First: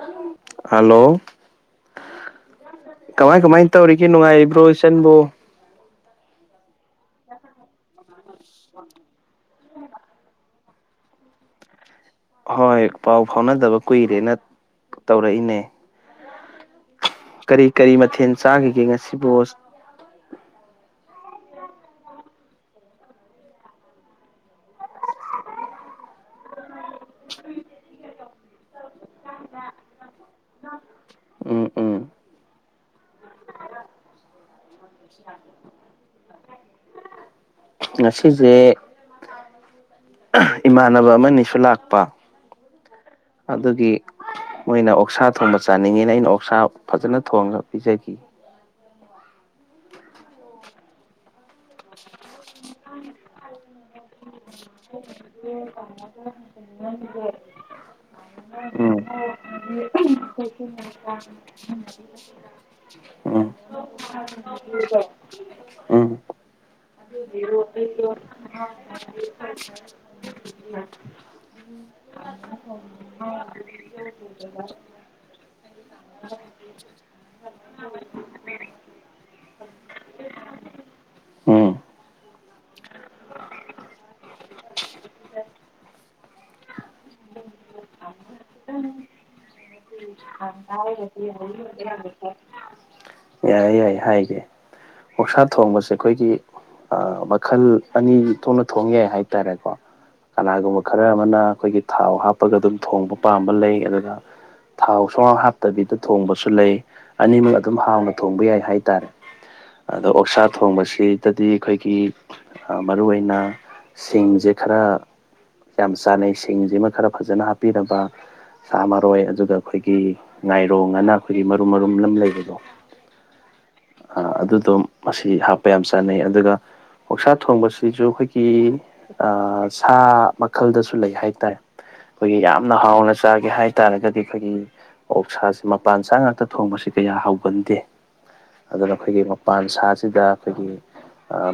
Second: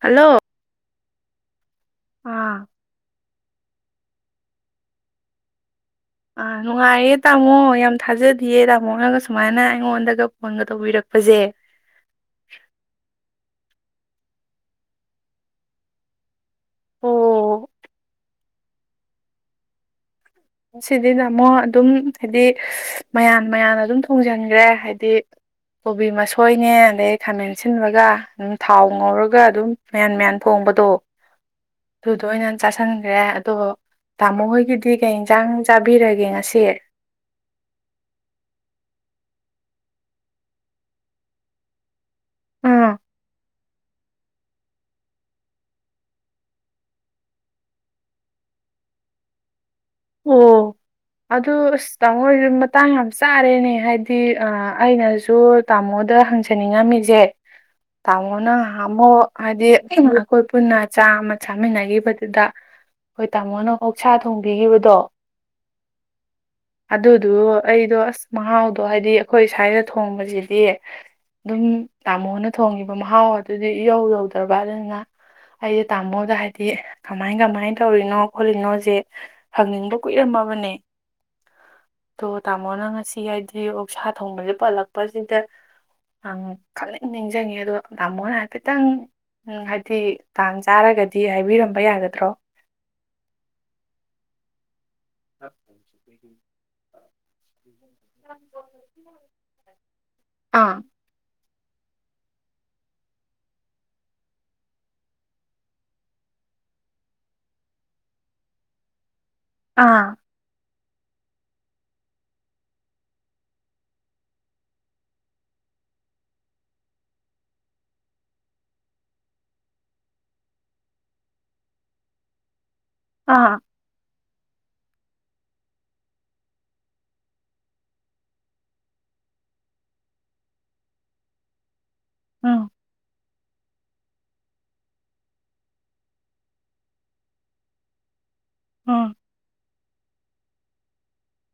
hello hello ꯑꯥ ꯀꯃꯥꯏ ꯀꯃꯥꯏꯅ ꯇꯧꯔꯤꯒꯦ ꯅꯨꯡꯉꯥꯏꯔꯤꯕ꯭ꯔꯣ ꯏꯆꯟꯕꯨꯣ ꯑꯥ ꯅꯨꯡꯉꯥꯏꯌꯦ ꯇꯥꯃꯣ ꯌꯥꯝ ꯊꯥꯖꯗꯌꯦ ꯇꯥꯃꯣ ꯅꯪꯒ ꯁꯨꯃꯥꯏꯅ ꯑꯩꯉꯣꯟꯗꯒ ꯐꯣꯟꯒ ꯇꯧꯕꯤꯔꯛꯄꯁꯦ ꯍꯣꯏ ꯄꯥꯎ ꯐꯥꯎꯅꯗꯕ ꯀꯨꯏꯔꯦꯅ ꯇꯧꯔꯛꯏꯅꯦ ꯀꯔꯤ ꯑꯣ ꯀꯔꯤ ꯃꯊꯦꯜ ꯆꯥꯈꯤꯒꯦ ꯉꯁꯤꯕꯣ ꯁꯤꯗꯗ ꯑꯃꯨꯛ ꯑꯗꯨꯝ ꯍꯥꯏꯗꯤ ꯃꯌꯥꯝ ꯃꯌꯥꯝꯅ ꯑꯗꯨꯝ ꯊꯣꯡꯖꯤꯟꯈ꯭ꯔꯦ ꯍꯥꯏꯗꯤ ꯀꯣꯕꯤ ꯃꯁꯣꯏꯅꯦ ꯑꯗꯩ ꯈꯥꯃꯦꯟ ꯁꯤꯟꯕꯒ ꯑꯗꯨꯝ ꯊꯥꯎ ꯉꯧꯔꯒ ꯑꯗꯨꯝ ꯃꯦꯟ ꯃꯦꯟ ꯊꯣꯡꯕꯗꯣ ꯎꯝ ꯎꯝ ꯑꯗꯨꯗ ꯑꯣꯏꯅ ꯆꯥꯥꯁꯟꯈ꯭ꯔꯦ ꯑꯗꯣ ꯇꯥꯃꯣ ꯍꯣꯏꯒꯤꯗꯤ ꯀꯩ ꯏꯟꯁꯥꯡ ꯆꯥꯕꯤꯔꯒꯦ ꯉꯁꯤ ꯉꯁꯤꯁꯦ ꯏꯃꯥꯟꯅꯕ ꯑꯃꯅꯤꯁꯨ ꯂꯥꯛꯄ ꯑꯥ ꯑꯗꯨꯒꯤ ꯃꯣꯏꯅ ꯑꯣꯛꯁꯥ ꯊꯣꯡꯕ ꯆꯥꯅꯤꯡꯉꯦꯅ ꯑꯩꯅ ꯑꯣꯛꯁꯥ ꯐꯖꯅ ꯊꯣꯡꯉꯒ ꯄꯤꯖꯈꯤ ꯑꯣ ꯑꯗꯨ ꯑꯁ ꯇꯥꯃꯣ ꯍꯁꯨ ꯃꯇꯥꯡ ꯌꯥꯝ ꯆꯥꯔꯦꯅꯦ ꯍꯥꯏꯗꯤ ꯁꯤ ꯑꯩꯅꯁꯨ ꯇꯥꯃꯣꯗ ꯍꯪꯖꯅꯤꯡꯉꯝꯃꯤꯁꯦ ꯇꯥꯃꯣꯅ ꯎꯝ ꯍꯥꯝꯃꯣ ꯍꯥꯏꯗꯤ ꯑꯩꯈꯣꯏ ꯄꯨꯟꯅ ꯆꯥꯃ ꯆꯥꯃꯤꯟꯅꯈꯤꯕꯗꯨꯗ ꯍꯣꯏ ꯎꯝ ꯇꯥꯃꯣꯅ ꯑꯣꯛꯁꯥ ꯊꯣꯡꯕꯤꯈꯤꯕ ꯎꯝ ꯑꯗꯨꯗꯨ ꯑꯩꯗꯣ ꯑꯁ ꯃꯍꯥꯎꯗꯣ ꯍꯥꯏꯗꯤ ꯑꯩꯈꯣꯏ ꯁꯥꯏꯗ ꯊꯣꯡꯕꯁꯤꯗꯤ ꯑꯗꯨꯝ ꯇꯥꯃꯣꯅ ꯊꯣꯡꯤꯕ ꯃꯍꯥꯎ ꯑꯗꯨꯗꯤ ꯏꯍꯧ ꯌꯧꯗ꯭ꯔꯕ ꯑꯩꯁꯦ ꯇꯥꯃꯣꯗ ꯍꯥꯏꯗꯤ ꯀꯃꯥꯏ ꯀꯃꯥꯏꯅ ꯇꯧꯔꯤꯅꯣ ꯈꯣꯠꯂꯤꯅꯣꯁꯦ ꯍꯪꯅꯤꯡꯕ ꯀꯨꯏꯔꯝꯃꯕꯅꯦ ꯎꯝ ꯑꯗꯣ ꯇꯥꯃꯣꯅ ꯉꯁꯤ ꯍꯥꯏꯗꯤ ꯑꯣ ꯁꯥ ꯊꯣꯡꯕꯁꯦ ꯄꯜꯂꯛꯄꯁꯤꯗ ꯪ ꯈꯪꯅꯤꯡ ꯅꯤꯡꯁꯤꯡꯉꯤ ꯑꯗꯣ ꯇꯥꯃꯣꯅ ꯍꯥꯏꯐꯦꯠꯇꯪ ꯍꯥꯏꯗꯤ ꯇꯥꯡ ꯆꯥꯔꯒꯗꯤ ꯍꯥꯏꯕꯤꯔꯝꯕ ꯌꯥꯒꯗ꯭ꯔꯣ ꯌꯥꯏꯦ ꯌꯥꯏ ꯍꯥꯏꯒꯦ ꯃꯛꯁꯥ ꯊꯣꯡꯕꯁꯦ ꯑꯩꯈꯣꯏꯒꯤ ꯃꯈꯜ ꯑꯅꯤ ꯊꯣꯛꯅ ꯊꯣꯡ ꯌꯥꯏ ꯍꯥꯏꯇꯥꯔꯦꯀꯣ ꯑꯥ ꯀꯂꯥꯒꯨꯝꯕꯜ ꯈꯔ ꯑꯃꯅ ꯑꯩꯈꯣꯏꯒꯤ ꯊꯥꯎ ꯍꯥꯞꯄꯒ ꯑꯗꯨꯝ ꯊꯣꯡꯕ ꯄꯥꯝꯕ ꯂꯩ ꯑꯗꯨꯒ ꯊꯥꯎ ꯁꯨꯃꯥꯡ ꯍꯥꯞꯇꯕꯤꯗ ꯊꯣꯡꯕꯁꯨ ꯂꯩ ꯑꯅꯤꯃꯛ ꯑꯗꯨꯝ ꯍꯥꯎꯅ ꯊꯣꯡꯕ ꯌꯥꯏ ꯍꯥꯏꯇꯥꯔꯦ ꯑꯗ ꯑꯥ ꯑꯣꯁꯥꯔ ꯊꯣꯡꯕꯁꯤꯗꯗꯤ ꯑꯩꯈꯣꯏꯒꯤ ꯃꯔꯨ ꯑꯣꯏꯅ ꯁꯤꯡꯁꯦ ꯈꯔ ꯌꯥꯝ ꯆꯥꯟꯅꯩ ꯁꯤꯡꯁꯤꯃ ꯈꯔ ꯐꯖꯅ ꯍꯥꯞꯄꯤꯔꯕ ꯆꯥꯃꯔꯣꯏ ꯑꯗꯨꯒ ꯑꯩꯈꯣꯏ ꯈꯒꯤ ꯉꯥꯏꯔꯣꯡ ꯉꯅ ꯑꯩꯈꯣꯏꯒꯤ ꯃꯔꯨꯝ ꯃꯔꯨꯝ ꯑꯃ ꯂꯩꯕꯗꯣ ꯑꯥ ꯑꯗꯨꯗꯣ ꯃꯁꯤ ꯍꯥꯞꯄ ꯌꯥꯝ ꯆꯥꯅꯩ ꯑꯗꯨꯒ ꯑꯣꯥꯛꯁꯥ ꯊꯣꯡꯕꯁꯤꯁꯨ ꯑꯩꯈꯣꯏꯒꯤ ꯑ ꯁꯥ ꯃꯈꯜꯗꯁꯨ ꯂꯩ ꯍꯥꯏ ꯇꯔꯦ ꯑꯩꯈꯣꯏꯒꯤ ꯎꯝ ꯌꯥꯝꯅ ꯍꯥꯎꯅ ꯆꯥꯒꯦ ꯍꯥꯏꯇꯥꯔꯒꯗꯤ ꯑꯩꯈꯣꯏꯒꯤ ꯑꯣꯛꯁꯁꯤ ꯃꯄꯥꯟ ꯁꯥ ꯉꯥꯛꯇ ꯊꯣꯡꯕꯁꯤ ꯀꯌꯥ ꯍꯧꯥꯎꯒꯟꯗꯦ ꯑꯗꯨꯅ ꯎꯝ ꯑꯩꯈꯣꯏꯒꯤ ꯄꯥꯟ ꯁꯥꯁꯤꯗ ꯑꯩꯈꯣꯏꯒꯤ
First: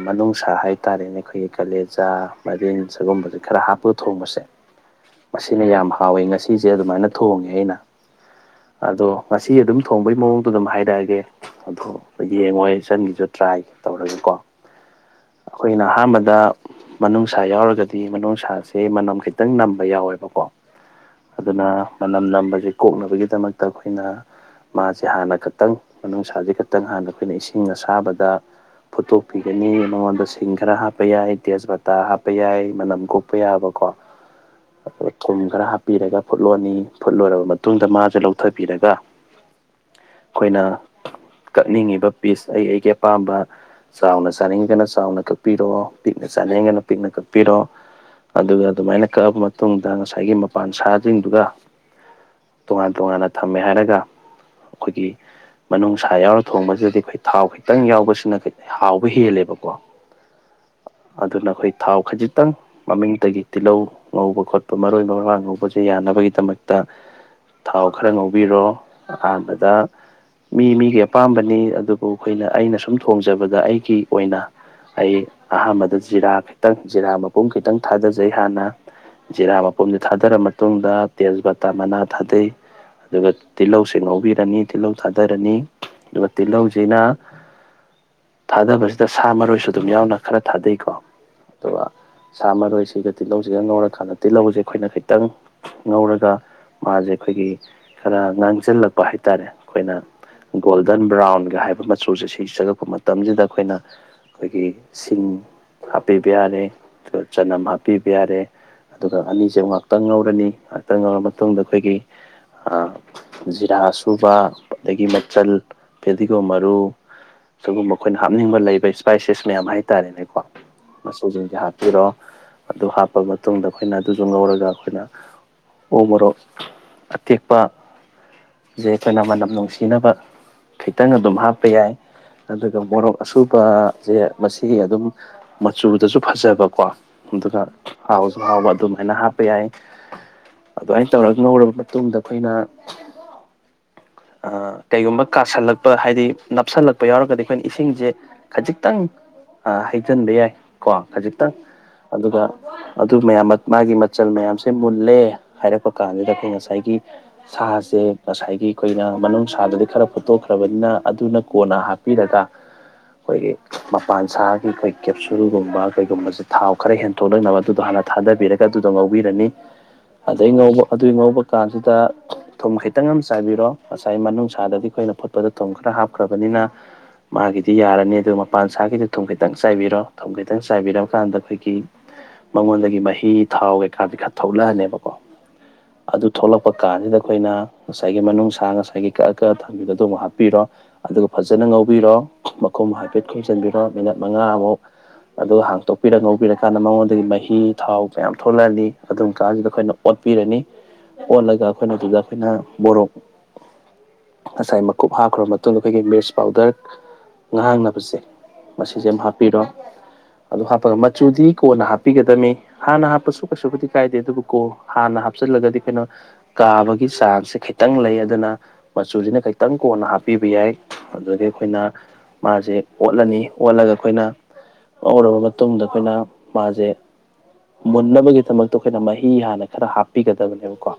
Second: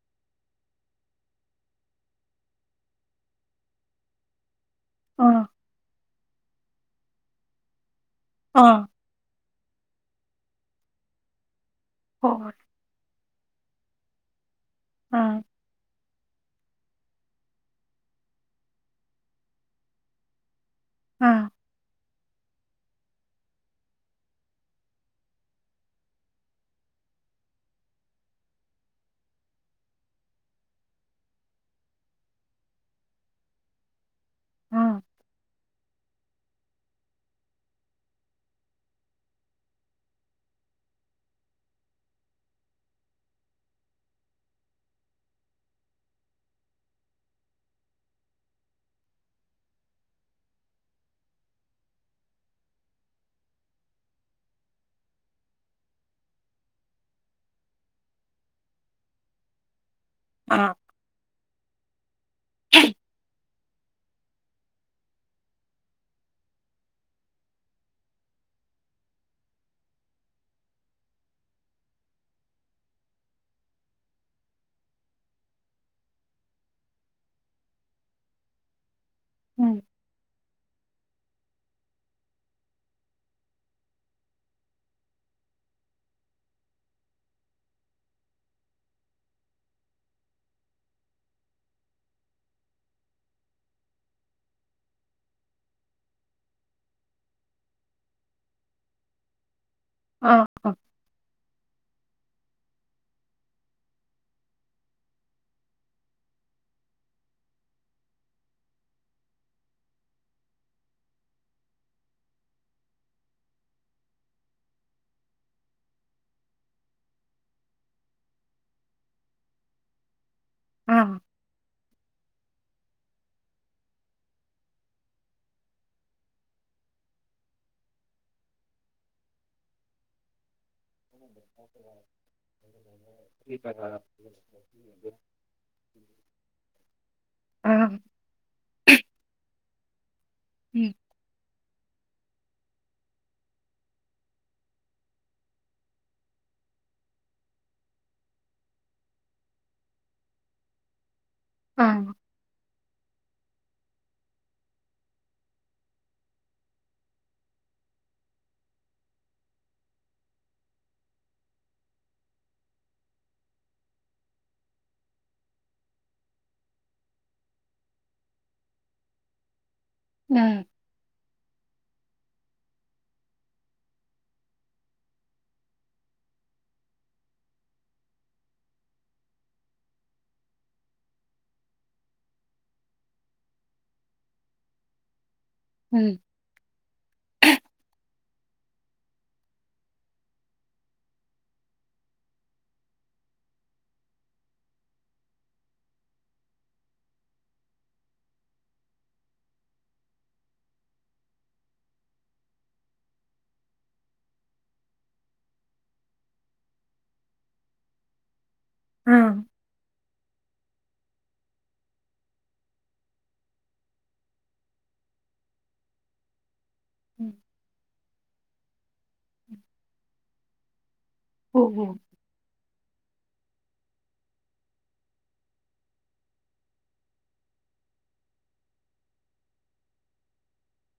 ꯃꯅꯨꯡꯅꯨꯡꯁꯥ ꯍꯥꯏꯇꯥꯔꯦꯅꯦ ꯑꯩꯈꯣꯏꯒꯤ ꯀꯥꯂꯦꯖꯥ ꯃꯔꯤꯟ ꯁꯒꯨꯝꯕꯁꯦ ꯈꯔ ꯍꯥꯞꯄ ꯊꯣꯡꯕꯁꯦ ꯎꯝ ꯃꯁꯤꯅ ꯌꯥꯝ ꯍꯥꯎꯏꯤ ꯉꯁꯤꯁꯦ ꯑꯗꯨꯃꯥꯏꯅ ꯊꯣꯡꯉꯦ ꯑꯩꯅ ꯑ ꯑꯗꯣ ꯉꯁꯤ ꯑꯗꯨꯝ ꯊꯣꯡꯕꯒꯤ ꯃꯑꯣꯡꯗꯣ ꯑꯗꯨꯝ ꯍꯥꯏꯔꯛꯑꯒꯦ ꯑꯗꯣ ꯍꯣꯏ ꯍꯣꯏ ꯌꯦꯡꯉꯣ ꯇꯁꯟꯒꯤꯁꯨ ꯇ꯭ꯔꯥꯏ ꯇꯧꯔꯒꯀꯣ ꯎꯝ ꯑꯩꯈꯣꯏꯅ ꯑꯍꯥꯟꯕꯗ ꯃꯅꯨꯡꯅꯨꯡꯁꯥ ꯌꯥꯎꯔꯒꯗꯤ ꯃꯅꯨꯡꯅꯨꯡꯁꯥꯁꯦ ꯃꯅꯝ ꯈꯤꯇꯪ ꯅꯝꯕ ꯌꯥꯎꯋꯦꯕꯀꯣ ꯎꯝ ꯑꯗꯨꯅ ꯃꯅꯝ ꯅꯕꯁꯤꯦ ꯀꯣꯛꯅꯕꯒꯤꯗꯃꯛꯇ ꯑꯩꯈꯣꯏꯅ ꯃꯥꯁꯦ ꯍꯥꯟꯅ ꯈꯛꯇꯪꯅꯨꯡꯁꯥꯥꯁꯦ ꯈꯛꯇꯪ ꯍꯥꯟꯅ ꯑꯩꯈꯣꯏꯅ ꯏꯁꯤꯡ ꯑꯁꯥꯕꯗ ꯐꯨꯠꯇꯣꯛꯄꯤꯒꯅꯤ ꯃꯉꯣꯟꯗ ꯁꯤꯡ ꯈꯔ ꯍꯥꯞꯄ ꯌꯥꯏ ꯇꯦꯖꯄꯇꯥ ꯍꯥꯞꯄ ꯌꯥꯏ ꯃꯅꯝ ꯀꯣꯛ ꯍꯥꯄ ꯌꯥꯕꯀꯣ ꯎꯝ ꯑꯗꯨꯒ ꯀꯨꯝ ꯈꯔ ꯍꯥꯞꯄꯤꯔꯒ ꯐꯨꯠꯂꯣꯅꯤ ꯐꯨꯠꯂꯣꯏꯔꯕ ꯃꯇꯨꯡ ꯃꯇꯨꯡꯗ ꯃꯥꯁꯦ ꯂꯧꯊꯕꯤꯔꯒ ꯑꯩꯈꯣꯏꯅ ꯀꯛꯅꯤꯡꯉꯤꯕ ꯄꯤꯁ ꯑꯩ ꯑꯩꯒꯤ ꯑꯄꯥꯝꯕ ꯆꯥꯎꯅ ꯆꯥꯅꯤꯡꯒꯅ ꯆꯥꯎꯅ ꯀꯛꯄꯤꯔꯣ ꯄꯤꯛꯅ ꯆꯥꯅꯤꯡꯒꯅ ꯄꯤꯛꯅ ꯀꯛꯄꯤꯔꯣ ꯑꯗꯨꯒ ꯑꯗꯨꯃꯥꯏꯅ ꯀꯛꯑꯕ ꯃꯇꯨꯡꯗ ꯉꯁꯥꯏꯒꯤ ꯃꯄꯥꯟ ꯁꯥꯁꯤꯡꯁꯤꯡꯗꯨꯒ ꯇꯣꯉꯥꯟ ꯇꯣꯉꯥꯟꯅ ꯊꯝꯃꯦ ꯍꯥꯏꯔꯒ ꯑꯩꯈꯣꯏꯒꯤ ꯃꯅꯨꯡꯁꯥ ꯌꯥꯎꯔ ꯊꯣꯡꯕꯁꯤꯗꯗꯤ ꯑꯩꯈꯣꯏ ꯊꯥꯎ ꯈꯤꯇꯪ ꯌꯥꯎꯕꯁꯤꯅ ꯍꯥꯎꯕ ꯍꯦꯜꯂꯦꯕꯀꯣ ꯑꯥ ꯑꯗꯨꯅ ꯑꯩꯈꯣꯏ ꯊꯥꯎ ꯈꯖꯤꯛꯇꯪ ꯃꯃꯤꯡꯇꯒꯤ ꯇꯤꯜꯍꯧ ꯉꯧꯕ ꯈꯣꯠꯄ ꯃꯔꯣꯏ ꯃꯔꯥꯡ ꯉꯧꯕꯁꯦ ꯌꯥꯅꯕꯒꯤꯗꯃꯛꯇ ꯊꯥꯎ ꯈꯔ ꯉꯧꯕꯤꯔꯣ ꯑꯍꯥꯟꯕꯗ ꯃꯤ ꯃꯤꯒꯤ ꯑꯄꯥꯝꯕꯅꯤ ꯑꯗꯨꯕꯨ ꯑꯩꯈꯣꯏꯅ ꯑꯩꯅ ꯁꯨꯝ ꯊꯣꯡꯖꯕꯗ ꯑꯩꯒꯤ ꯑꯣꯏꯅ ꯑꯩ ꯑꯍꯥꯟꯕꯗ ꯖꯤꯔꯥ ꯈꯤꯇꯪ ꯖꯤꯔꯥ ꯃꯄꯨꯝ ꯈꯤꯇꯪ ꯊꯥꯗꯖꯩ ꯍꯥꯟꯅ ꯖꯤꯦꯔꯥ ꯎꯝ ꯃꯄꯨꯝꯁꯤ ꯊꯥꯗꯔ ꯃꯇꯨꯡꯗ ꯇꯦꯖꯄꯇꯥ ꯃꯅꯥ ꯊꯥꯗꯩ ꯑꯗꯨꯒ ꯇꯤꯜꯍꯧꯁꯤꯡ ꯉꯧꯕꯤꯔꯅꯤ ꯇꯤꯜꯍꯧ ꯊꯥꯗꯔꯅꯤ ꯑꯗꯨꯒ ꯇꯤꯜꯍꯧꯁꯤꯅ ꯊꯥꯗꯕꯁꯤꯗ ꯁꯥ ꯃꯔꯣꯏꯁꯨ ꯑꯗꯨꯝ ꯌꯥꯎꯅ ꯈꯔ ꯊꯥꯗꯩꯀꯣ ꯑꯗꯨꯒ ꯁꯥ ꯃꯔꯣꯏꯁꯤꯒ ꯇꯤꯜꯍꯧꯁꯤꯒ ꯉꯧꯔꯀꯥꯟꯗ ꯇꯤꯜꯍꯧꯁꯦ ꯑꯩꯈꯣꯏꯅ ꯈꯤꯇꯪ ꯉꯧꯔꯒ ꯃꯥꯁꯦ ꯑꯩꯈꯣꯏꯒꯤ ꯈꯔ ꯉꯥꯡꯁꯤꯜꯂꯛꯄ ꯍꯥꯏꯇꯥꯔꯦ ꯑꯩꯈꯣꯏꯅ ꯑꯥ ꯒꯣꯜꯗꯟ ꯕ꯭ꯔꯥꯎꯟꯒ ꯍꯥꯏꯕ ꯃꯆꯨꯁꯦ ꯁꯤ ꯆꯪꯉꯛꯄ ꯃꯇꯝꯁꯤꯗ ꯑꯩꯈꯣꯏꯅ ꯑꯩꯈꯣꯏꯒꯤ ꯁꯤꯡ ꯍꯥꯞꯄꯤꯕ ꯌꯥꯔꯦ ꯑꯗꯨꯒ ꯆꯅꯝ ꯍꯥꯞꯄꯤꯕ ꯌꯥꯔꯦ ꯑꯗꯨꯒ ꯑꯅꯤꯁꯦ ꯉꯍꯥꯛꯇꯪ ꯉꯧꯔꯅꯤ ꯉꯥꯏꯍꯥꯛꯇꯪ ꯉꯧꯔ ꯃꯇꯨꯡꯗ ꯑꯩꯈꯣꯏꯒꯤ ꯖꯤꯔꯥ ꯁꯨꯕ ꯑꯗꯒꯤ ꯃꯆꯜ ꯐꯦꯗꯤꯒꯣꯝ ꯃꯔꯨ ꯁꯤꯒꯨꯝꯕ ꯑꯩꯈꯣꯏꯅ ꯍꯥꯞꯅꯤꯡꯕ ꯂꯩꯕ ꯏꯁꯄꯥꯏꯁꯤꯁ ꯃꯌꯥꯝ ꯍꯥꯏꯇꯥꯔꯦꯅꯦꯀꯣ ꯑꯥ ꯁꯤꯖꯤꯡꯁꯦ ꯍꯥꯞꯄꯤꯔꯣ ꯑꯗꯨ ꯍꯥꯞꯄ ꯃꯇꯨꯡꯗ ꯑꯩꯈꯣꯏꯅ ꯑꯗꯨꯗꯨ ꯉꯧꯔꯒ ꯑꯩꯈꯣꯏꯅ ꯎꯃꯣꯔꯣꯛ ꯑꯇꯦꯛꯄ ꯖꯦ ꯑꯩꯈꯣꯏꯅ ꯃꯅꯝ ꯅꯨꯡꯁꯤꯅꯕ ꯈꯤꯇꯪ ꯑꯗꯨꯝ ꯍꯥꯞꯄ ꯌꯥꯏ ꯑꯗꯨꯒ ꯃꯣꯔꯣꯛ ꯑꯁꯨꯕꯁꯦ ꯃꯁꯤ ꯑꯗꯨꯝ ꯃꯆꯨꯗꯁꯨ ꯐꯖꯕꯀꯣ ꯑꯗꯨꯒ ꯑꯥ ꯍꯥꯎ ꯍꯥꯎꯕ ꯑꯗꯨꯃꯥꯏꯅ ꯍꯥꯞꯄ ꯌꯥꯏ ꯎꯝ ꯑꯗꯥꯢ ꯉꯧꯔꯕ ꯃꯇꯨꯡꯗ ꯑꯩꯈꯣꯏꯅ ꯑ ꯀꯩꯒꯨꯝꯕ ꯀꯥꯁꯜꯂꯛꯄ ꯍꯥꯏꯗꯤ ꯅꯞꯁꯜꯂꯛꯄ ꯌꯥꯎꯔꯒꯗꯤ ꯑꯩꯈꯣꯏꯅ ꯏꯁꯤꯡꯁꯦ ꯈꯖꯤꯛꯇꯪ ꯑ ꯍꯩꯖꯤꯟꯕ ꯌꯥꯏ ꯀꯣ ꯈꯖꯤꯛꯇꯪ ꯑꯥꯡ ꯑꯗꯨꯒ ꯑꯗꯨ ꯃꯌꯥꯝ ꯃꯥꯒꯤ ꯃꯆꯜ ꯃꯌꯥꯝꯁꯦ ꯃꯨꯜꯂꯦ ꯍꯥꯏꯔꯛꯄ ꯀꯥꯟꯗꯨꯗ ꯑꯩꯈꯣꯏ ꯉꯁꯥꯏꯒꯤ ꯁꯥꯁꯦ ꯉꯁꯥꯏꯒꯤ ꯑꯩꯈꯣꯏꯅ ꯃꯅꯨꯡ ꯁꯥꯗꯗꯤ ꯈꯔ ꯐꯣꯠꯇꯣꯛꯈ꯭ꯔꯕꯅꯤꯅ ꯑꯗꯨꯅ ꯀꯣꯟꯅ ꯍꯥꯞ ꯄꯤꯔꯒ ꯑꯩꯈꯣꯏꯒꯤ ꯃꯄꯥꯟ ꯁꯥꯒꯤ ꯑꯩꯈꯣꯏ ꯀꯦꯞꯁꯨꯜꯒꯨꯝꯕ ꯀꯩꯒꯨꯝꯕꯁꯦ ꯊꯥꯎ ꯈꯔ ꯍꯦꯟ ꯊꯣꯛꯂꯛꯅꯕ ꯑꯗꯨꯗꯣ ꯍꯥꯟꯅ ꯊꯥꯗꯕꯤꯔꯒ ꯑꯗꯨꯗꯣ ꯉꯧꯕꯤꯔꯅꯤ ꯎꯝ ꯑꯗꯩ ꯎꯝ ꯉꯧꯕ ꯑꯗꯨꯏ ꯉꯧꯕ ꯀꯥꯟꯁꯤꯗ ꯊꯨꯝ ꯈꯤꯇꯪ ꯑꯃ ꯆꯥꯏꯕꯤꯔꯣ ꯉꯁꯥꯏ ꯃꯅꯨꯡꯁꯥꯗꯒꯤ ꯑꯩꯈꯣꯏꯅ ꯐꯨꯠꯄꯗ ꯊꯨꯝ ꯈꯔ ꯍꯥꯞꯈ꯭ꯔꯕꯅꯤꯅ ꯃꯥꯒꯤꯗꯤ ꯌꯥꯔꯅꯤ ꯑꯗꯨꯒ ꯃꯄꯥꯟ ꯁꯥꯒꯤꯗꯤ ꯊꯨꯝ ꯈꯤꯇꯪ ꯆꯥꯏꯕꯤꯔꯣ ꯊꯨꯝ ꯈꯤꯇꯪ ꯆꯥꯏꯕꯤꯔꯀꯥꯟꯗ ꯑꯩꯈꯣꯏꯒꯤ ꯃꯉꯣꯟꯗꯒꯤ ꯃꯍꯤ ꯊꯥꯎ ꯀꯩꯀꯥꯗꯤ ꯈꯔ ꯊꯣꯛꯂꯛꯑꯅꯦꯕꯀꯣ ꯎꯝ ꯑꯗꯨ ꯊꯣꯛꯂꯛꯄ ꯀꯥꯟꯁꯤꯗ ꯑꯩꯈꯣꯏꯅ ꯉꯁꯥꯏꯒꯤ ꯃꯅꯨꯡꯁꯥ ꯉꯁꯥꯏꯒꯤ ꯀꯛꯑ ꯀꯛꯑ ꯊꯝꯕꯤꯕ ꯑꯗꯨ ꯑꯃꯨꯛ ꯍꯥꯞꯄꯤꯔꯣ ꯑꯗꯨꯒ ꯐꯖꯅ ꯉꯧꯕꯤꯔꯣ ꯃꯈꯨꯝ ꯍꯥꯏꯐꯦꯠ ꯈꯨꯝꯖꯤꯟꯕꯤꯔꯣ ꯃꯤꯅꯠ ꯃꯉꯥꯃꯨꯛ ꯑꯗꯨꯒ ꯍꯥꯡꯇꯣꯛꯄꯤꯔ ꯉꯧꯕꯤꯔꯀꯥꯟꯗ ꯃꯉꯣꯟꯗꯒꯤ ꯃꯍꯤ ꯊꯥꯎ ꯀꯌꯥꯝ ꯊꯣꯛꯂꯛꯑꯅꯤ ꯑꯗꯨꯝ ꯀꯥꯟꯁꯤꯗ ꯑꯩꯈꯣꯏꯅ ꯑꯣꯠ ꯄꯤꯔꯅꯤ ꯑꯣꯠꯂꯒ ꯑꯩꯈꯣꯏꯅ ꯑꯗꯨꯗ ꯑꯩꯈꯣꯏꯅ ꯃꯣꯔꯣꯛ ꯉꯁꯥꯏ ꯃꯀꯨꯞ ꯍꯥꯞꯈ꯭ꯔꯕ ꯃꯇꯨꯡꯗ ꯑꯩꯈꯣꯏꯒꯤ ꯃꯤꯔꯆ ꯄꯥꯎꯗꯔ ꯉꯥꯡꯅꯕꯁꯦ ꯃꯁꯤꯖꯤꯝ ꯑꯥ ꯍꯥꯞꯄꯤꯔꯣ ꯑꯗꯨ ꯍꯥꯞꯄꯒ ꯃꯆꯨꯗꯤ ꯀꯣꯟꯅ ꯍꯥꯞꯄꯤꯒꯗꯅꯤ ꯍꯥꯟꯅ ꯍꯥꯞꯄꯁꯨ ꯀꯩꯁꯨꯕꯨꯗꯤ ꯀꯥꯏꯗꯦ ꯑꯗꯨꯕꯨ ꯀꯣ ꯍꯥꯟꯅ ꯍꯥꯞꯆꯤꯜꯂꯒꯗꯤ ꯀꯩꯅꯣ ꯀꯥꯕꯒꯤ ꯎꯝ ꯆꯥꯟꯁꯁꯦ ꯈꯤꯇꯪ ꯂꯩ ꯑꯗꯨꯅ ꯃꯆꯨꯁꯤꯅ ꯈꯤꯇꯪ ꯀꯣꯟꯅ ꯍꯥꯞꯄꯤꯕ ꯌꯥꯏ ꯑꯗꯨꯗꯒꯤ ꯍꯣ ꯑꯩꯈꯣꯏꯅ ꯍꯣ ꯃꯥꯁꯦ ꯑꯣꯠꯂꯅꯤ ꯑꯣꯠꯂꯒ ꯑꯩꯈꯣꯏꯅ ꯉꯧꯔꯕ ꯃꯇꯨꯡꯗ ꯑꯩꯈꯣꯏꯅ ꯃꯥꯁꯦ ꯃꯨꯟꯅꯕꯒꯤꯗꯃꯛꯇ ꯑꯩꯈꯣꯏꯅ ꯃꯍꯤ ꯍꯥꯟꯅ ꯈꯔ ꯍꯥꯞꯄꯤꯒꯗꯕꯅꯦꯕꯀꯣ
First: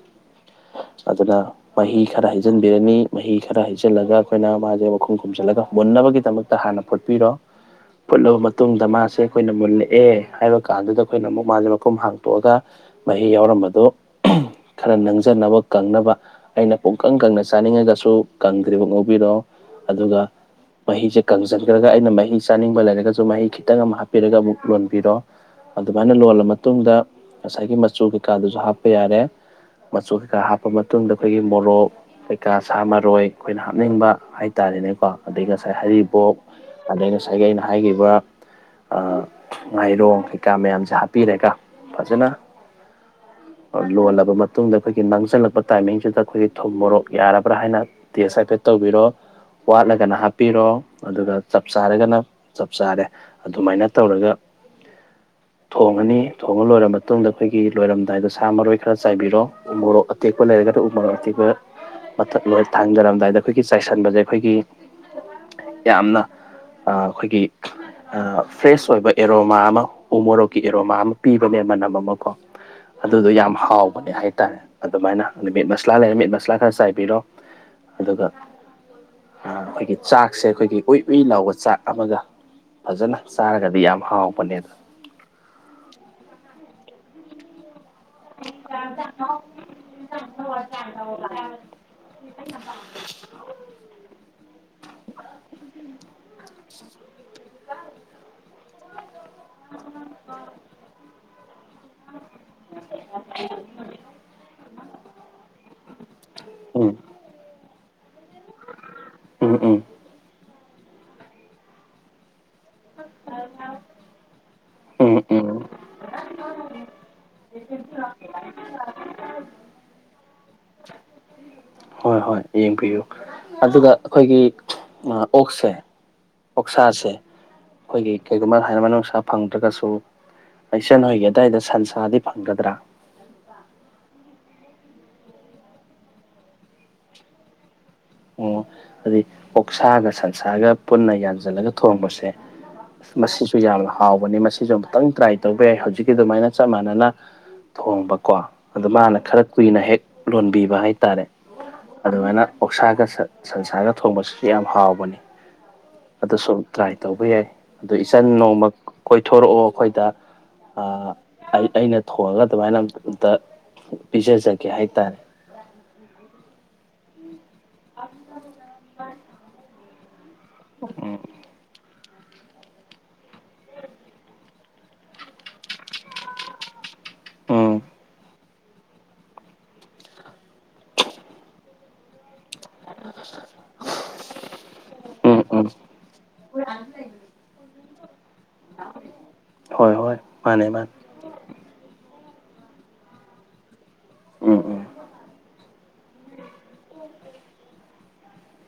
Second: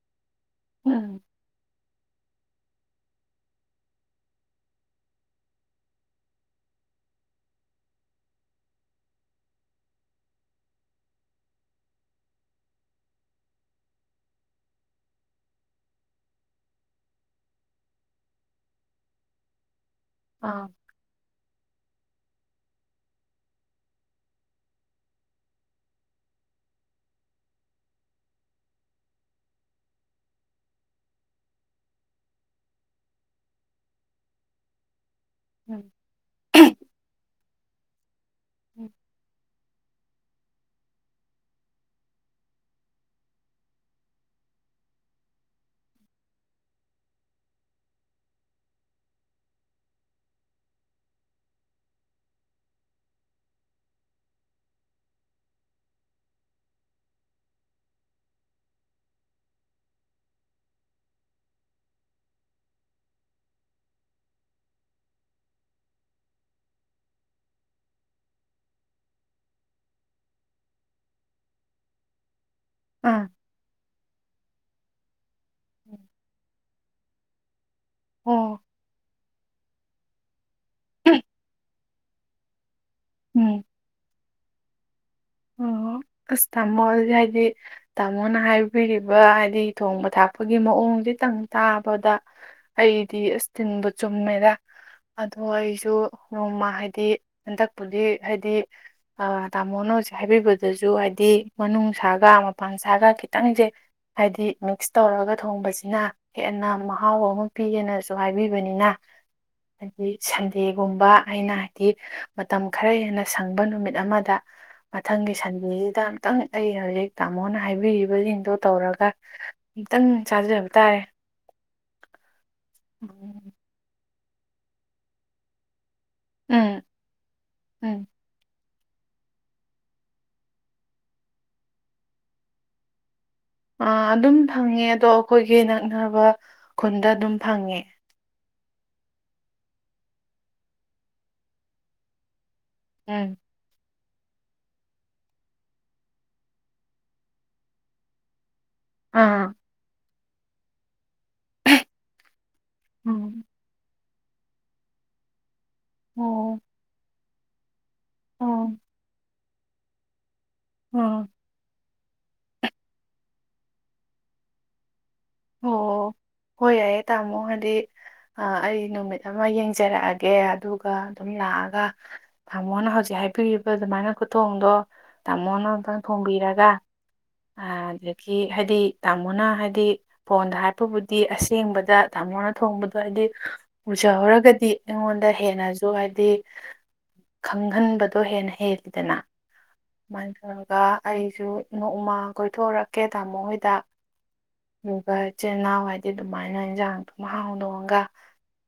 ꯎꯝ ꯑꯗꯨꯅ ꯃꯍꯤ ꯈꯔ ꯍꯩꯖꯤꯟꯕꯤꯔꯅꯤ ꯃꯍꯤ ꯈꯔ ꯍꯩꯖꯤꯜꯂꯒ ꯑꯩꯈꯣꯏꯅ ꯃꯥꯁꯦ ꯃꯈꯨꯝ ꯈꯨꯝꯁꯤꯜꯂꯒ ꯃꯨꯟꯅꯕꯒꯤꯗꯃꯛꯇ ꯇ ꯍꯥꯟꯅ ꯐꯨꯠꯄꯤꯔꯣ ꯐꯨꯠꯂꯕ ꯃꯇꯨꯡꯗ ꯃꯥꯁꯦ ꯑꯩꯈꯣꯏꯅ ꯃꯨꯜꯂꯛꯑꯦ ꯍꯥꯏꯕ ꯀꯥꯟꯗꯨꯗ ꯑꯩꯈꯣꯏꯅ ꯑꯃꯨꯛ ꯃꯥꯁꯦ ꯃꯈꯨꯝ ꯍꯥꯡꯇꯣꯛꯑꯒ ꯃꯍꯤ ꯌꯥꯎꯔꯝꯕꯗꯨ ꯈꯔ ꯅꯪꯖꯅꯕ ꯀꯪꯅꯕ ꯑꯩꯅ ꯄꯨꯡꯀꯪ ꯀꯪꯅ ꯆꯥꯅꯤꯡꯉꯒꯁꯨ ꯀꯪꯗ꯭ꯔꯤꯕ ꯉꯧꯕꯤꯔꯣ ꯑꯗꯨꯒ ꯑꯥ ꯃꯍꯤꯁꯦ ꯀꯪꯁꯤꯟꯈ꯭ꯔꯒ ꯑꯩꯅ ꯃꯍꯤ ꯆꯥꯅꯤꯡꯕ ꯂꯩꯔꯒꯁꯨ ꯃꯍꯤ ꯈꯤꯇꯪ ꯑꯃ ꯍꯥꯞꯄꯤꯔꯒ ꯑꯃꯨꯛ ꯂꯣꯟꯕꯤꯔꯣ ꯑꯗꯨꯃꯥꯏꯅ ꯂꯣꯜꯂ ꯃꯇꯨꯡꯗ ꯉꯁꯥꯏꯒꯤ ꯃꯆꯨ ꯀꯩꯀꯥꯗꯨꯁꯨ ꯍꯥꯞꯄ ꯌꯥꯔꯦ ꯃꯆꯨ ꯀꯩꯀꯥ ꯍꯥꯞꯄ ꯃꯇꯨꯡꯗ ꯑꯩꯈꯣꯏꯒꯤ ꯃꯣꯔꯣꯛ ꯀꯩꯀꯥ ꯁꯥ ꯃꯔꯣꯏ ꯑꯩꯈꯣꯏꯅ ꯍꯥꯞꯅꯤꯡꯕ ꯍꯥꯏꯇꯥꯔꯦꯅꯦꯀꯣ ꯑꯗꯗꯒꯤ ꯉꯁꯥꯏ ꯎꯝ ꯍꯔꯤꯕꯣꯛ ꯑꯗꯗꯒꯤ ꯉꯁꯥꯏꯒꯤ ꯑꯩꯅ ꯍꯥꯏꯈꯤꯕ ꯎꯝ ꯉꯥꯏꯔꯣꯡ ꯀꯩꯀꯥ ꯃꯌꯥꯝꯁꯦ ꯍꯥꯞꯄꯤꯔꯒ ꯐꯖꯅ ꯂꯣꯜꯂꯕ ꯃꯇꯨꯡꯗ ꯑꯩꯈꯣꯏꯒꯤ ꯅꯥꯡꯁꯤꯜꯂꯛꯄ ꯇꯥꯏꯃꯤꯡꯁꯤꯗ ꯑꯩꯈꯣꯏꯒꯤ ꯊꯨꯝ ꯃꯣꯔꯣꯛ ꯌꯥꯔꯕ꯭ꯔꯥ ꯍꯥꯏꯅ ꯇꯦꯁ ꯍꯥꯏꯐꯦꯠ ꯇꯧꯕꯤꯔꯣ ꯋꯥꯠꯂꯒꯅ ꯍꯥꯞꯄꯤꯔꯣ ꯑꯗꯨꯒ ꯆꯞ ꯆꯥꯔꯒꯅ ꯆꯞ ꯆꯥꯔꯦ ꯑꯗꯨꯃꯥꯏꯅ ꯇꯧꯔꯒ ꯊꯣꯡꯉꯅꯤ ꯊꯣꯡꯉ ꯂꯣꯏꯔꯕ ꯃꯇꯨꯡꯗ ꯑꯩꯈꯣꯏꯒꯤ ꯂꯣꯏꯔꯝꯗꯥꯏꯗ ꯁꯥ ꯃꯔꯣꯏ ꯈꯔ ꯆꯥꯏꯕꯤꯔꯣ ꯎ ꯃꯣꯔꯣꯛ ꯑꯇꯦꯛꯄ ꯂꯩꯔꯒ ꯎ ꯃꯣꯔꯣꯛ ꯑꯇꯦꯛꯄ ꯃꯊ ꯊꯥꯡꯖꯔꯝꯗꯥꯏꯗ ꯑꯩꯈꯣꯏꯒꯤ ꯆꯥꯏꯁꯤꯟꯕꯁꯦ ꯑꯩꯈꯣꯏꯒꯤ ꯌꯥꯝꯅ ꯑꯩꯈꯣꯏꯒꯤ ꯐ꯭ꯔꯦꯁ ꯑꯣꯏꯕ ꯑꯦꯔꯣꯃꯥ ꯑꯃ ꯎ ꯃꯣꯔꯣꯛꯀꯤ ꯑꯦꯔꯣꯃꯥ ꯑꯃ ꯄꯤꯕꯅꯦ ꯃꯅꯝ ꯑꯃ ꯀꯣ ꯑꯗꯨꯗꯣ ꯑꯥ ꯌꯥꯝ ꯍꯥꯎꯕꯅꯦ ꯍꯥꯏꯇꯥꯔꯦ ꯑꯗꯨꯃꯥꯏꯅ ꯑꯗꯨ ꯃꯤꯠ ꯃꯁꯂꯥ ꯎꯝ ꯂꯩꯔꯦ ꯃꯤꯠ ꯃꯁꯂꯥ ꯈꯔ ꯆꯥꯏꯕꯤꯔꯣ ꯑꯗꯨꯒ ꯑꯣ ꯑꯩꯈꯣꯏꯒꯤ ꯆꯥꯛꯁꯦ ꯑꯩꯈꯣꯏꯒꯤ ꯎꯏ ꯎꯏ ꯅꯥꯎꯕ ꯆꯥꯛ ꯑꯃꯒ ꯐꯖꯅ ꯎꯝ ꯆꯥꯔꯒꯗꯤ ꯌꯥꯝ ꯍꯥꯎꯕꯅꯦ ꯑꯗꯨ ꯑꯣ ꯑꯁꯇꯃꯣ ꯌꯥꯗꯤ ꯇꯥꯃꯣꯅ ꯍꯥꯏꯕꯤꯔꯤꯕ ꯍꯥꯏꯗꯤ ꯊꯣꯡꯕ ꯊꯥꯛꯄꯒꯤ ꯃꯑꯣꯡꯁꯇꯪ ꯇꯥꯕꯗ ꯑꯩꯗꯤ ꯑꯁꯇꯤꯟꯕ ꯆꯨꯝꯃꯦꯔ ꯑꯗꯣ ꯑꯩꯁꯨ ꯅꯣꯡꯃ ꯍꯥꯏꯗꯤ ꯍꯟꯗꯛꯄꯨꯗꯤ ꯍꯥꯏꯗꯤ ꯑ ꯇ ꯃꯣꯅ ꯍꯥꯏꯕꯤꯕꯗꯁꯨ ꯍꯥꯏꯗꯤ ꯃꯅꯨꯡ ꯁꯥꯒ ꯃꯄꯥꯟ ꯁꯥꯒ ꯈꯤꯇꯪꯁꯦ ꯍꯥꯏꯗꯤ ꯃꯤꯛꯁ ꯇꯧꯔꯒ ꯊꯣꯡꯕꯁꯤꯅ ꯍꯦꯟꯅ ꯎꯝ ꯃꯍꯥꯎ ꯑꯃ ꯄꯤꯒꯦꯅꯁꯨ ꯍꯥꯏꯕꯤꯕꯅꯤꯅ ꯎꯝ ꯎꯝ ꯍꯥꯏꯗꯤ ꯁꯟꯗꯦꯒꯨꯝꯕ ꯑꯩꯅ ꯍꯥꯏꯗꯤ ꯃꯇꯝ ꯈꯔ ꯍꯦꯟꯅ ꯁꯪꯕ ꯅꯨꯃꯤꯠ ꯑꯃꯗ ꯎꯝ ꯃꯊꯪꯒꯤ ꯎꯝ ꯁꯟꯗꯦꯁꯤꯗ ꯈꯤꯇꯪ ꯑꯩ ꯍꯧꯖꯤꯛ ꯇꯥꯃꯣꯅ ꯍꯥꯏꯕꯤꯔꯤꯕꯁꯤꯡꯗꯣ ꯇꯧꯔꯒ ꯇꯪ ꯆꯥꯖꯕ ꯇꯥꯔꯦ ꯍꯣꯏ ꯍꯣꯏ ꯌꯦꯡꯕꯤꯌꯨ ꯎꯝ ꯑꯗꯨꯒ ꯑꯩꯈꯣꯏꯒꯤ ꯑꯣꯛꯁꯦ ꯄꯛꯁꯥꯁꯦ ꯎꯝ ꯑꯩꯈꯣꯏꯒꯤ ꯀꯩꯒꯨꯝꯕ ꯍꯥꯏꯥꯟꯅ ꯅꯨꯡꯁꯥ ꯐꯪꯗ꯭ꯔꯒꯁꯨ ꯏꯆꯟ ꯍꯣꯏꯒꯤ ꯑꯗꯨꯋꯥꯏꯗ ꯁꯟꯁꯥꯗꯤ ꯐꯪꯒꯗ꯭ꯔꯥ ꯑ ꯑꯗꯨꯝ ꯐꯪꯉꯦ ꯑꯗꯣ ꯑꯩꯈꯣꯏꯒꯤ ꯅꯛꯅꯕ ꯈꯨꯟꯗ ꯑꯗꯨꯝ ꯐꯪꯉꯦ ꯑꯣ ꯑꯗꯨꯗꯤ ꯑꯣꯛꯁꯥꯒ ꯁꯟꯁꯥꯒ ꯄꯨꯟꯅ ꯌꯥꯟꯁꯤꯜꯂꯒ ꯊꯣꯡꯕꯁꯦ ꯎꯝ ꯃꯁꯤꯁꯨ ꯌꯥꯝ ꯍꯥꯎꯕꯅꯤ ꯃꯁꯤꯁꯨ ꯑꯃꯨꯛꯇꯪ ꯇ꯭ꯔꯥꯏ ꯇꯧꯕ ꯌꯥꯏ ꯍꯧꯖꯤꯛꯀꯤ ꯑꯗꯨꯃꯥꯏꯅ ꯆꯞ ꯃꯥꯟꯅꯅ ꯊꯣꯡꯕꯀꯣ ꯑꯗ ꯃꯥꯅ ꯈꯔ ꯑꯥ ꯀꯨꯏꯅ ꯍꯦꯛ ꯂꯣꯟꯕꯤꯕ ꯍꯥꯏꯇꯥꯔꯦ ꯑꯗꯨꯃꯥꯏꯅ ꯑꯣꯛꯁꯥꯒ ꯎꯝ ꯁꯟꯁꯥꯔꯒ ꯊꯣꯡꯕꯁꯤꯁꯨ ꯌꯥꯝ ꯍꯥꯎꯕꯅꯤ ꯑꯗꯨꯁꯨ ꯑꯣ ꯇ꯭ꯔꯥꯏ ꯇꯧꯕ ꯌꯥꯏ ꯑꯗꯨ ꯏꯆꯟ ꯑꯣ ꯅꯣꯡꯃ ꯀꯣꯏꯊꯣꯔꯛꯑꯣ ꯑꯩꯈꯣꯏꯗ ꯑꯥ ꯑꯩ ꯑꯩꯅ ꯊꯣꯡꯉꯒ ꯑꯗꯨꯃꯥꯏꯅ ꯑ ꯑꯝꯇ ꯄꯤꯖꯖꯒꯦ ꯍꯥꯏꯇꯥꯔꯦ ꯑꯣ ꯍꯣꯏ ꯌꯥꯏꯑꯦ ꯇꯥꯃꯣ ꯍꯥꯏꯗꯤ ꯑꯩ ꯅꯨꯃꯤꯠ ꯑꯃ ꯌꯦꯡꯖꯔꯛꯑꯒꯦ ꯀꯦ ꯑꯗꯨꯒ ꯎꯝ ꯑꯗꯨꯝ ꯂꯥꯛꯑꯒ ꯇꯥꯃꯣꯅ ꯍꯧꯖꯤꯛ ꯍꯥꯏꯕꯤꯔꯤꯕ ꯑꯗꯨꯃꯥꯏꯅ ꯈꯨꯊꯣꯡꯗꯣ ꯇꯥꯃꯣꯅ ꯑꯃꯨꯛꯇꯪ ꯊꯣꯡꯕꯤꯔꯒ ꯎꯝ ꯑꯗꯒꯤ ꯍꯥꯏꯗꯤ ꯇꯥꯃꯣꯅ ꯍꯥꯏꯗꯤ ꯐꯣꯟꯗ ꯍꯥꯏꯔꯞꯄꯕꯨꯗꯤ ꯑꯁꯦꯡꯕꯗ ꯇꯥꯃꯣꯅ ꯊꯣꯡꯕꯗꯣ ꯍꯥꯏꯗꯤ ꯎꯖꯍꯧꯔꯒꯗꯤ ꯑꯩꯉꯣꯟꯗ ꯗ ꯎꯝ ꯎꯝ ꯍꯦꯟꯅꯁꯨ ꯍꯥꯏꯕꯗꯤ ꯈꯪꯍꯟꯕꯗꯣ ꯍꯦꯟꯅ ꯍꯦꯜꯜꯂꯤ ꯁꯤꯗꯅ ꯍꯣꯏ ꯍꯣꯏ ꯑꯗꯨꯃꯥꯏꯅ ꯃꯥꯅꯦ ꯇꯧꯔꯒ ꯃꯥꯅꯦ ꯑꯩꯁꯨ ꯅꯣꯡꯃꯥ ꯀꯣꯏꯊꯣꯛꯣꯔꯛꯀꯦ ꯇꯥꯃꯣ ꯍꯣꯏꯗ ꯎꯝ ꯎꯝ ꯑꯗꯨꯒ ꯏꯆꯤꯜ ꯏꯅꯥꯎ ꯍꯥꯏꯗꯤ ꯑꯗꯨꯃꯥꯏꯅ ꯏꯟꯁꯥꯡ ꯑꯗꯨꯝ ꯍꯥꯎꯗꯣꯛꯑꯒ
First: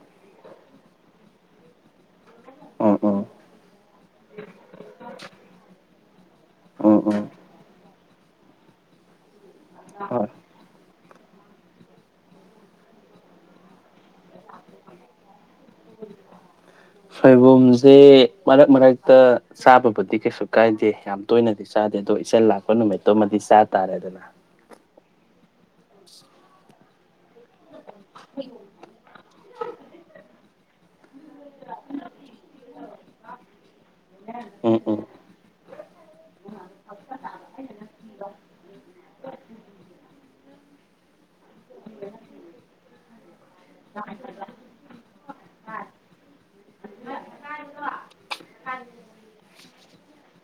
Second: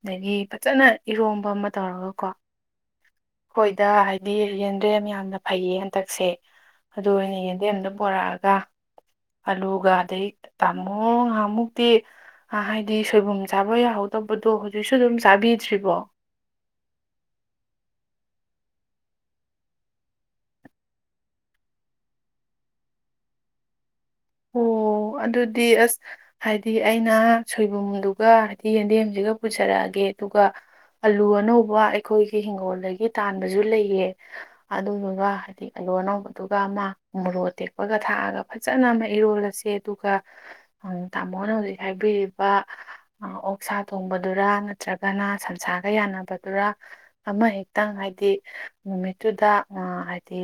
ꯑꯗꯒꯤ ꯐꯖꯅ ꯏꯔꯣꯝꯕ ꯑꯃ ꯇꯧꯔꯒꯀꯣ ꯎꯝ ꯎꯝ ꯍꯣꯏꯗ ꯍꯥꯏꯗꯤ ꯌꯦꯟꯗ꯭ꯔꯦꯝ ꯌꯥꯝꯅ ꯐꯩꯌꯦ ꯍꯟꯗꯛꯁꯦ ꯎꯝ ꯑꯗꯨ ꯎꯝ ꯑꯣꯏꯅ ꯌꯦꯟꯗꯦꯝꯗ ꯄꯣꯔꯛꯑꯒ ꯑꯂꯨꯒ ꯍꯣꯏ ꯑꯗꯩ ꯇꯥꯃꯣ ꯉꯍꯥꯃꯨꯛꯇꯤ ꯑꯥ ꯍꯥꯏꯗꯤ ꯁꯣꯏꯕꯨꯝ ꯆꯥꯕ ꯌꯥꯍꯧꯗꯕꯗꯣ ꯍꯧꯖꯤꯛꯁꯨ ꯑꯗꯨꯝ ꯆꯥꯕꯤꯗ꯭ꯔꯤꯕꯣ ꯁꯣꯏꯕꯨꯝꯖꯦ ꯃꯔꯛ ꯃꯔꯛꯇ ꯆꯥꯕꯕꯨꯗꯤ ꯀꯩꯁꯨ ꯀꯥꯏꯗꯦ ꯌꯥꯝ ꯇꯣꯏꯅꯗꯤ ꯆꯥꯗꯦ ꯑꯗꯣ ꯏꯆꯟ ꯂꯥꯛꯄ ꯅꯨꯃꯤꯠꯇꯨꯃꯗꯤ ꯆꯥ ꯇꯥꯔꯦꯗꯅ ꯑꯣ ꯑꯗꯨꯗꯤ ꯑꯁ ꯍꯥꯏꯗꯤ ꯑꯩꯅ ꯁꯣꯏꯕꯨꯝꯗꯨꯒ ꯍꯥꯏꯗꯤ ꯌꯦꯟꯗꯦꯝꯁꯤꯒ ꯄꯨꯖꯔꯛꯑꯒꯦ ꯑꯗꯨꯒ ꯑꯂꯨ ꯑꯅꯧꯕ ꯑꯩꯈꯣꯏꯒꯤ ꯍꯤꯡꯒꯣꯜꯗꯒꯤ ꯇꯥꯟꯕꯁꯨ ꯂꯩꯌꯦ ꯎꯝ ꯎꯝ ꯑꯗꯨꯗꯨꯒ ꯍꯥꯏꯗꯤ ꯑꯂꯨ ꯑꯅꯧꯕꯗꯨꯒ ꯑꯃ ꯃꯣꯔꯣꯛ ꯑꯇꯦꯛꯄꯒ ꯊꯥꯛꯑꯒ ꯐꯖꯅ ꯏꯔꯣꯜꯂꯁꯦ ꯑꯗꯨꯒ ꯇꯥꯃꯣꯅ ꯍꯧꯖꯤꯛ ꯍꯥꯏꯕꯤꯔꯤꯕ ꯑꯣꯛ ꯁꯥ ꯊꯣꯡꯕꯗꯨꯔ ꯅꯠꯇ꯭ꯔꯒꯅ ꯁꯟꯁꯥꯒ ꯌꯥꯟꯅꯕꯗꯨꯔ ꯑꯃꯍꯦꯛꯇꯪ ꯍꯥꯏꯗꯤ ꯅꯨꯃꯤꯠꯇꯨꯗ ꯍꯥꯏꯗꯤ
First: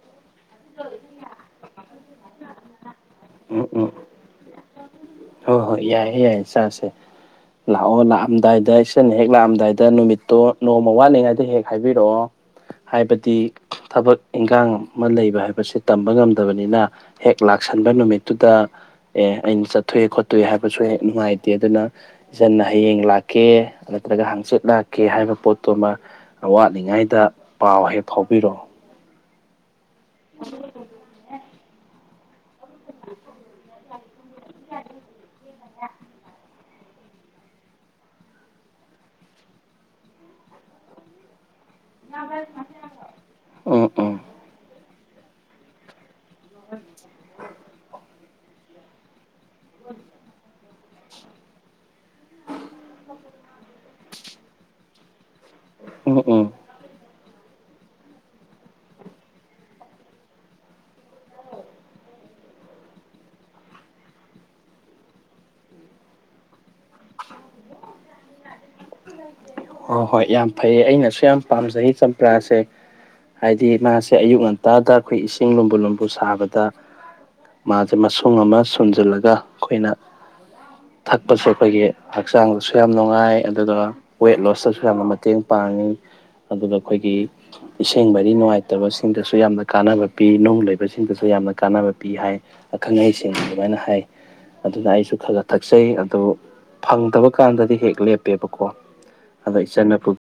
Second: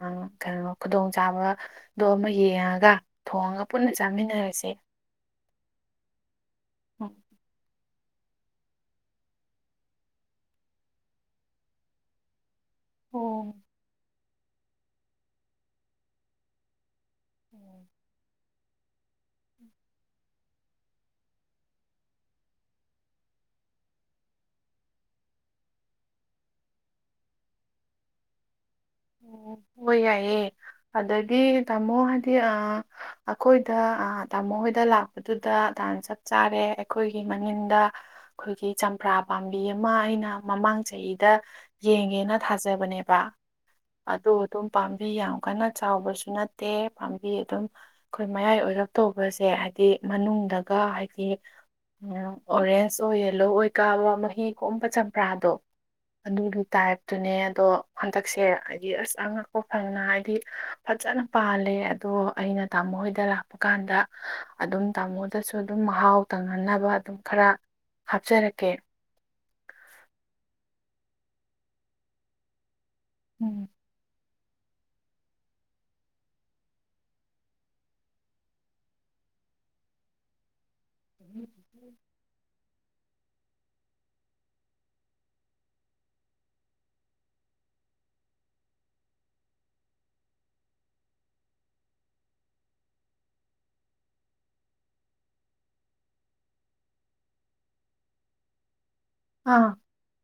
ꯑꯥ ꯀꯩꯅꯣ ꯈꯨꯗꯣꯡ ꯆꯥꯕꯗꯣ ꯑꯃ ꯌꯦꯡꯉꯒ ꯊꯣꯡꯉꯒ ꯎꯝ ꯄꯨꯟꯅ ꯆꯥꯃꯤꯟꯅꯔꯁꯦ ꯑ ꯍꯣꯏ ꯌꯥꯏꯌꯦ ꯌꯥꯏꯌꯦ ꯆꯥꯁꯦ [unintelligible] ꯂꯥꯛꯑꯣ ꯂꯥꯛꯑꯝꯗꯥꯏꯗ ꯏꯆꯟꯅ ꯍꯦꯛ ꯂꯥꯛꯑꯝꯗꯥꯏꯗ ꯅꯨꯃꯤꯠꯇꯣ ꯅꯣꯡꯃ ꯋꯥꯠꯂꯤꯉꯩꯗ ꯍꯦꯛ ꯍꯥꯏꯕꯤꯔꯛꯑꯣ ꯍꯥꯏꯕꯗꯤ ꯑꯣ ꯊꯕꯛ ꯏꯟꯒꯥꯡ ꯑꯃ ꯂꯩꯕ ꯍꯥꯏꯕꯁꯤ ꯇꯝꯕ ꯉꯝꯗꯕꯅꯤꯅ ꯍꯦꯛ ꯂꯥꯛꯁꯟꯕ ꯅꯨꯃꯤꯠꯇꯨꯗ ꯑꯦ ꯑꯩꯅ ꯆꯠꯊꯣꯛꯑꯦ ꯈꯣꯠꯇꯣꯛ ꯑꯦ ꯍꯥꯏꯕꯁꯨ ꯍꯦꯛ ꯅꯨꯡꯉꯥꯏꯇꯦ ꯑꯗꯨꯅ ꯆꯟꯅ ꯍꯌꯦꯡ ꯂꯥꯛꯀꯦ ꯅꯠꯇ꯭ꯔꯒ ꯍꯥꯡꯆꯤꯠ ꯂꯥꯛꯀꯦ ꯍꯥꯏꯕ ꯄꯣꯠꯇꯨꯃ ꯋꯥꯠꯂꯤꯉꯩꯗ ꯄꯥꯎ ꯍꯦꯛ ꯐꯥꯎꯕꯤꯔꯛꯑꯣ ꯑꯣ ꯍꯣꯏ ꯌꯥꯏꯌꯦ ꯑꯗꯒꯤ ꯇꯥꯃꯣ ꯍꯥꯏꯗꯤ ꯑ ꯑꯩꯈꯣꯏꯗ ꯑ ꯇꯥꯃꯣ ꯍꯣꯏꯗ ꯂꯥꯛꯄꯗꯨꯗ ꯇꯥꯟ ꯆꯞ ꯆꯥꯔꯦ ꯑꯩꯈꯣꯏꯒꯤ ꯃꯅꯤꯡꯗ ꯑꯩꯈꯣꯏꯒꯤ ꯆꯝꯄ꯭ꯔꯥ ꯄꯥꯝꯕꯤ ꯑꯃ ꯑꯩꯅ ꯃꯃꯥꯡ ꯆꯍꯤꯗ ꯌꯦꯡꯒꯦꯅ ꯊꯥꯖꯕꯅꯦꯕ ꯎꯝ ꯎꯝ ꯑꯗꯨ ꯑꯗꯨꯝ ꯄꯥꯝꯕꯤ ꯌꯥꯝ ꯀꯟꯅ ꯆꯥꯎꯕꯁꯨ ꯅꯠꯇꯦ ꯄꯥꯝꯕꯤ ꯑꯗꯨꯝ ꯑꯩꯈꯣꯏ ꯃꯌꯥꯏ ꯑꯣꯏꯔꯞ ꯇꯧꯕꯁꯦ ꯍꯥꯏꯗꯤ ꯃꯅꯨꯡꯗꯒ ꯍꯥꯏꯗꯤ ꯎꯝ ꯑꯣꯔꯦꯟꯖ ꯑꯣꯏ ꯌꯦꯂꯣ ꯑꯣꯏ ꯀꯥꯕ ꯃꯍꯤ ꯀꯣꯝꯕ ꯆꯝꯄ꯭ꯔꯥꯗꯣ ꯎꯝ ꯎꯝ ꯑꯗꯨꯒꯤ ꯇꯥꯏꯞꯇꯨꯅꯦ ꯑꯗꯣ ꯍꯟꯗꯛꯁꯦ ꯍꯥꯏꯗꯤ ꯑꯁ ꯑꯉꯛꯄ ꯐꯪꯅ ꯍꯥꯏꯗꯤ ꯐꯖꯅ ꯄꯥꯜꯂꯦ ꯑꯗꯣ ꯑꯩꯅ ꯇꯥꯃꯣ ꯍꯣꯏꯗ ꯂꯥꯛꯄ ꯀꯥꯟꯗ ꯑꯗꯨꯝ ꯇꯥꯃꯣꯗꯁꯨ ꯑꯗꯨꯝ ꯃꯍꯥꯎ ꯇꯪꯍꯟꯅꯕ ꯑꯗꯨꯝ ꯈꯔ ꯍꯥꯞꯆꯔꯛꯀꯦ ꯍꯣ ꯍꯣꯏ ꯌꯥꯝ ꯐꯩꯌꯦ ꯑꯩꯅꯁꯨ ꯌꯥꯝ ꯄꯥꯝꯖꯩ ꯆꯝꯄꯔꯥꯁꯦ ꯎꯝ ꯍꯥꯏꯗꯤ ꯃꯥꯁꯦ ꯑꯌꯨꯛ ꯉꯟ ꯇꯥꯗ ꯑꯩꯈꯣꯏ ꯏꯁꯤꯡ ꯂꯨꯝꯕꯨ ꯂꯨꯝꯕꯨ ꯁꯥꯕꯗ ꯃꯥꯖꯦ ꯃꯁꯨꯡ ꯑꯃ ꯁꯨꯝꯖꯤꯜꯂꯒ ꯑꯩꯈꯣꯏꯅ ꯊꯛꯄꯁꯨ ꯑꯩꯈꯣꯏꯒꯤ ꯍꯛꯆꯥꯡꯗꯁꯨ ꯌꯥꯝ ꯅꯨꯡꯉꯥꯏ ꯑꯗꯨꯒ ꯋꯦꯠ ꯂꯣꯁꯠ ꯁꯨ ꯌꯥꯝꯅ ꯃꯇꯦꯡ ꯄꯥꯡꯉꯤ ꯑꯗꯨꯒ ꯑꯩꯈꯣꯏꯒꯤ ꯏꯁꯤꯡ ꯃꯔꯤ ꯅꯨꯡꯉꯥꯏꯇꯕꯁꯤꯡꯗꯁꯨ ꯌꯥꯝꯅ ꯀꯥꯟꯅꯕ ꯄꯤ ꯅꯨꯡ ꯂꯩꯕꯁꯤꯡꯗꯁꯨ ꯌꯥꯝꯅ ꯀꯥꯟꯅꯕ ꯄꯤ ꯍꯥꯏ ꯑꯈꯪ ꯑꯍꯩꯁꯤꯡ ꯑꯗꯨꯃꯥꯏꯅ ꯍꯥꯏ ꯑꯗꯨꯅ ꯑꯩꯁꯨ ꯈꯒ ꯊꯛꯆꯩ ꯑꯗꯣ ꯐꯪꯗꯕ ꯀꯥꯟꯗꯗꯤ ꯍꯦꯛ ꯂꯦꯞꯄꯦꯕꯀꯣ ꯑꯗꯣ ꯑꯥ ꯏꯆꯟꯅ ꯄꯨ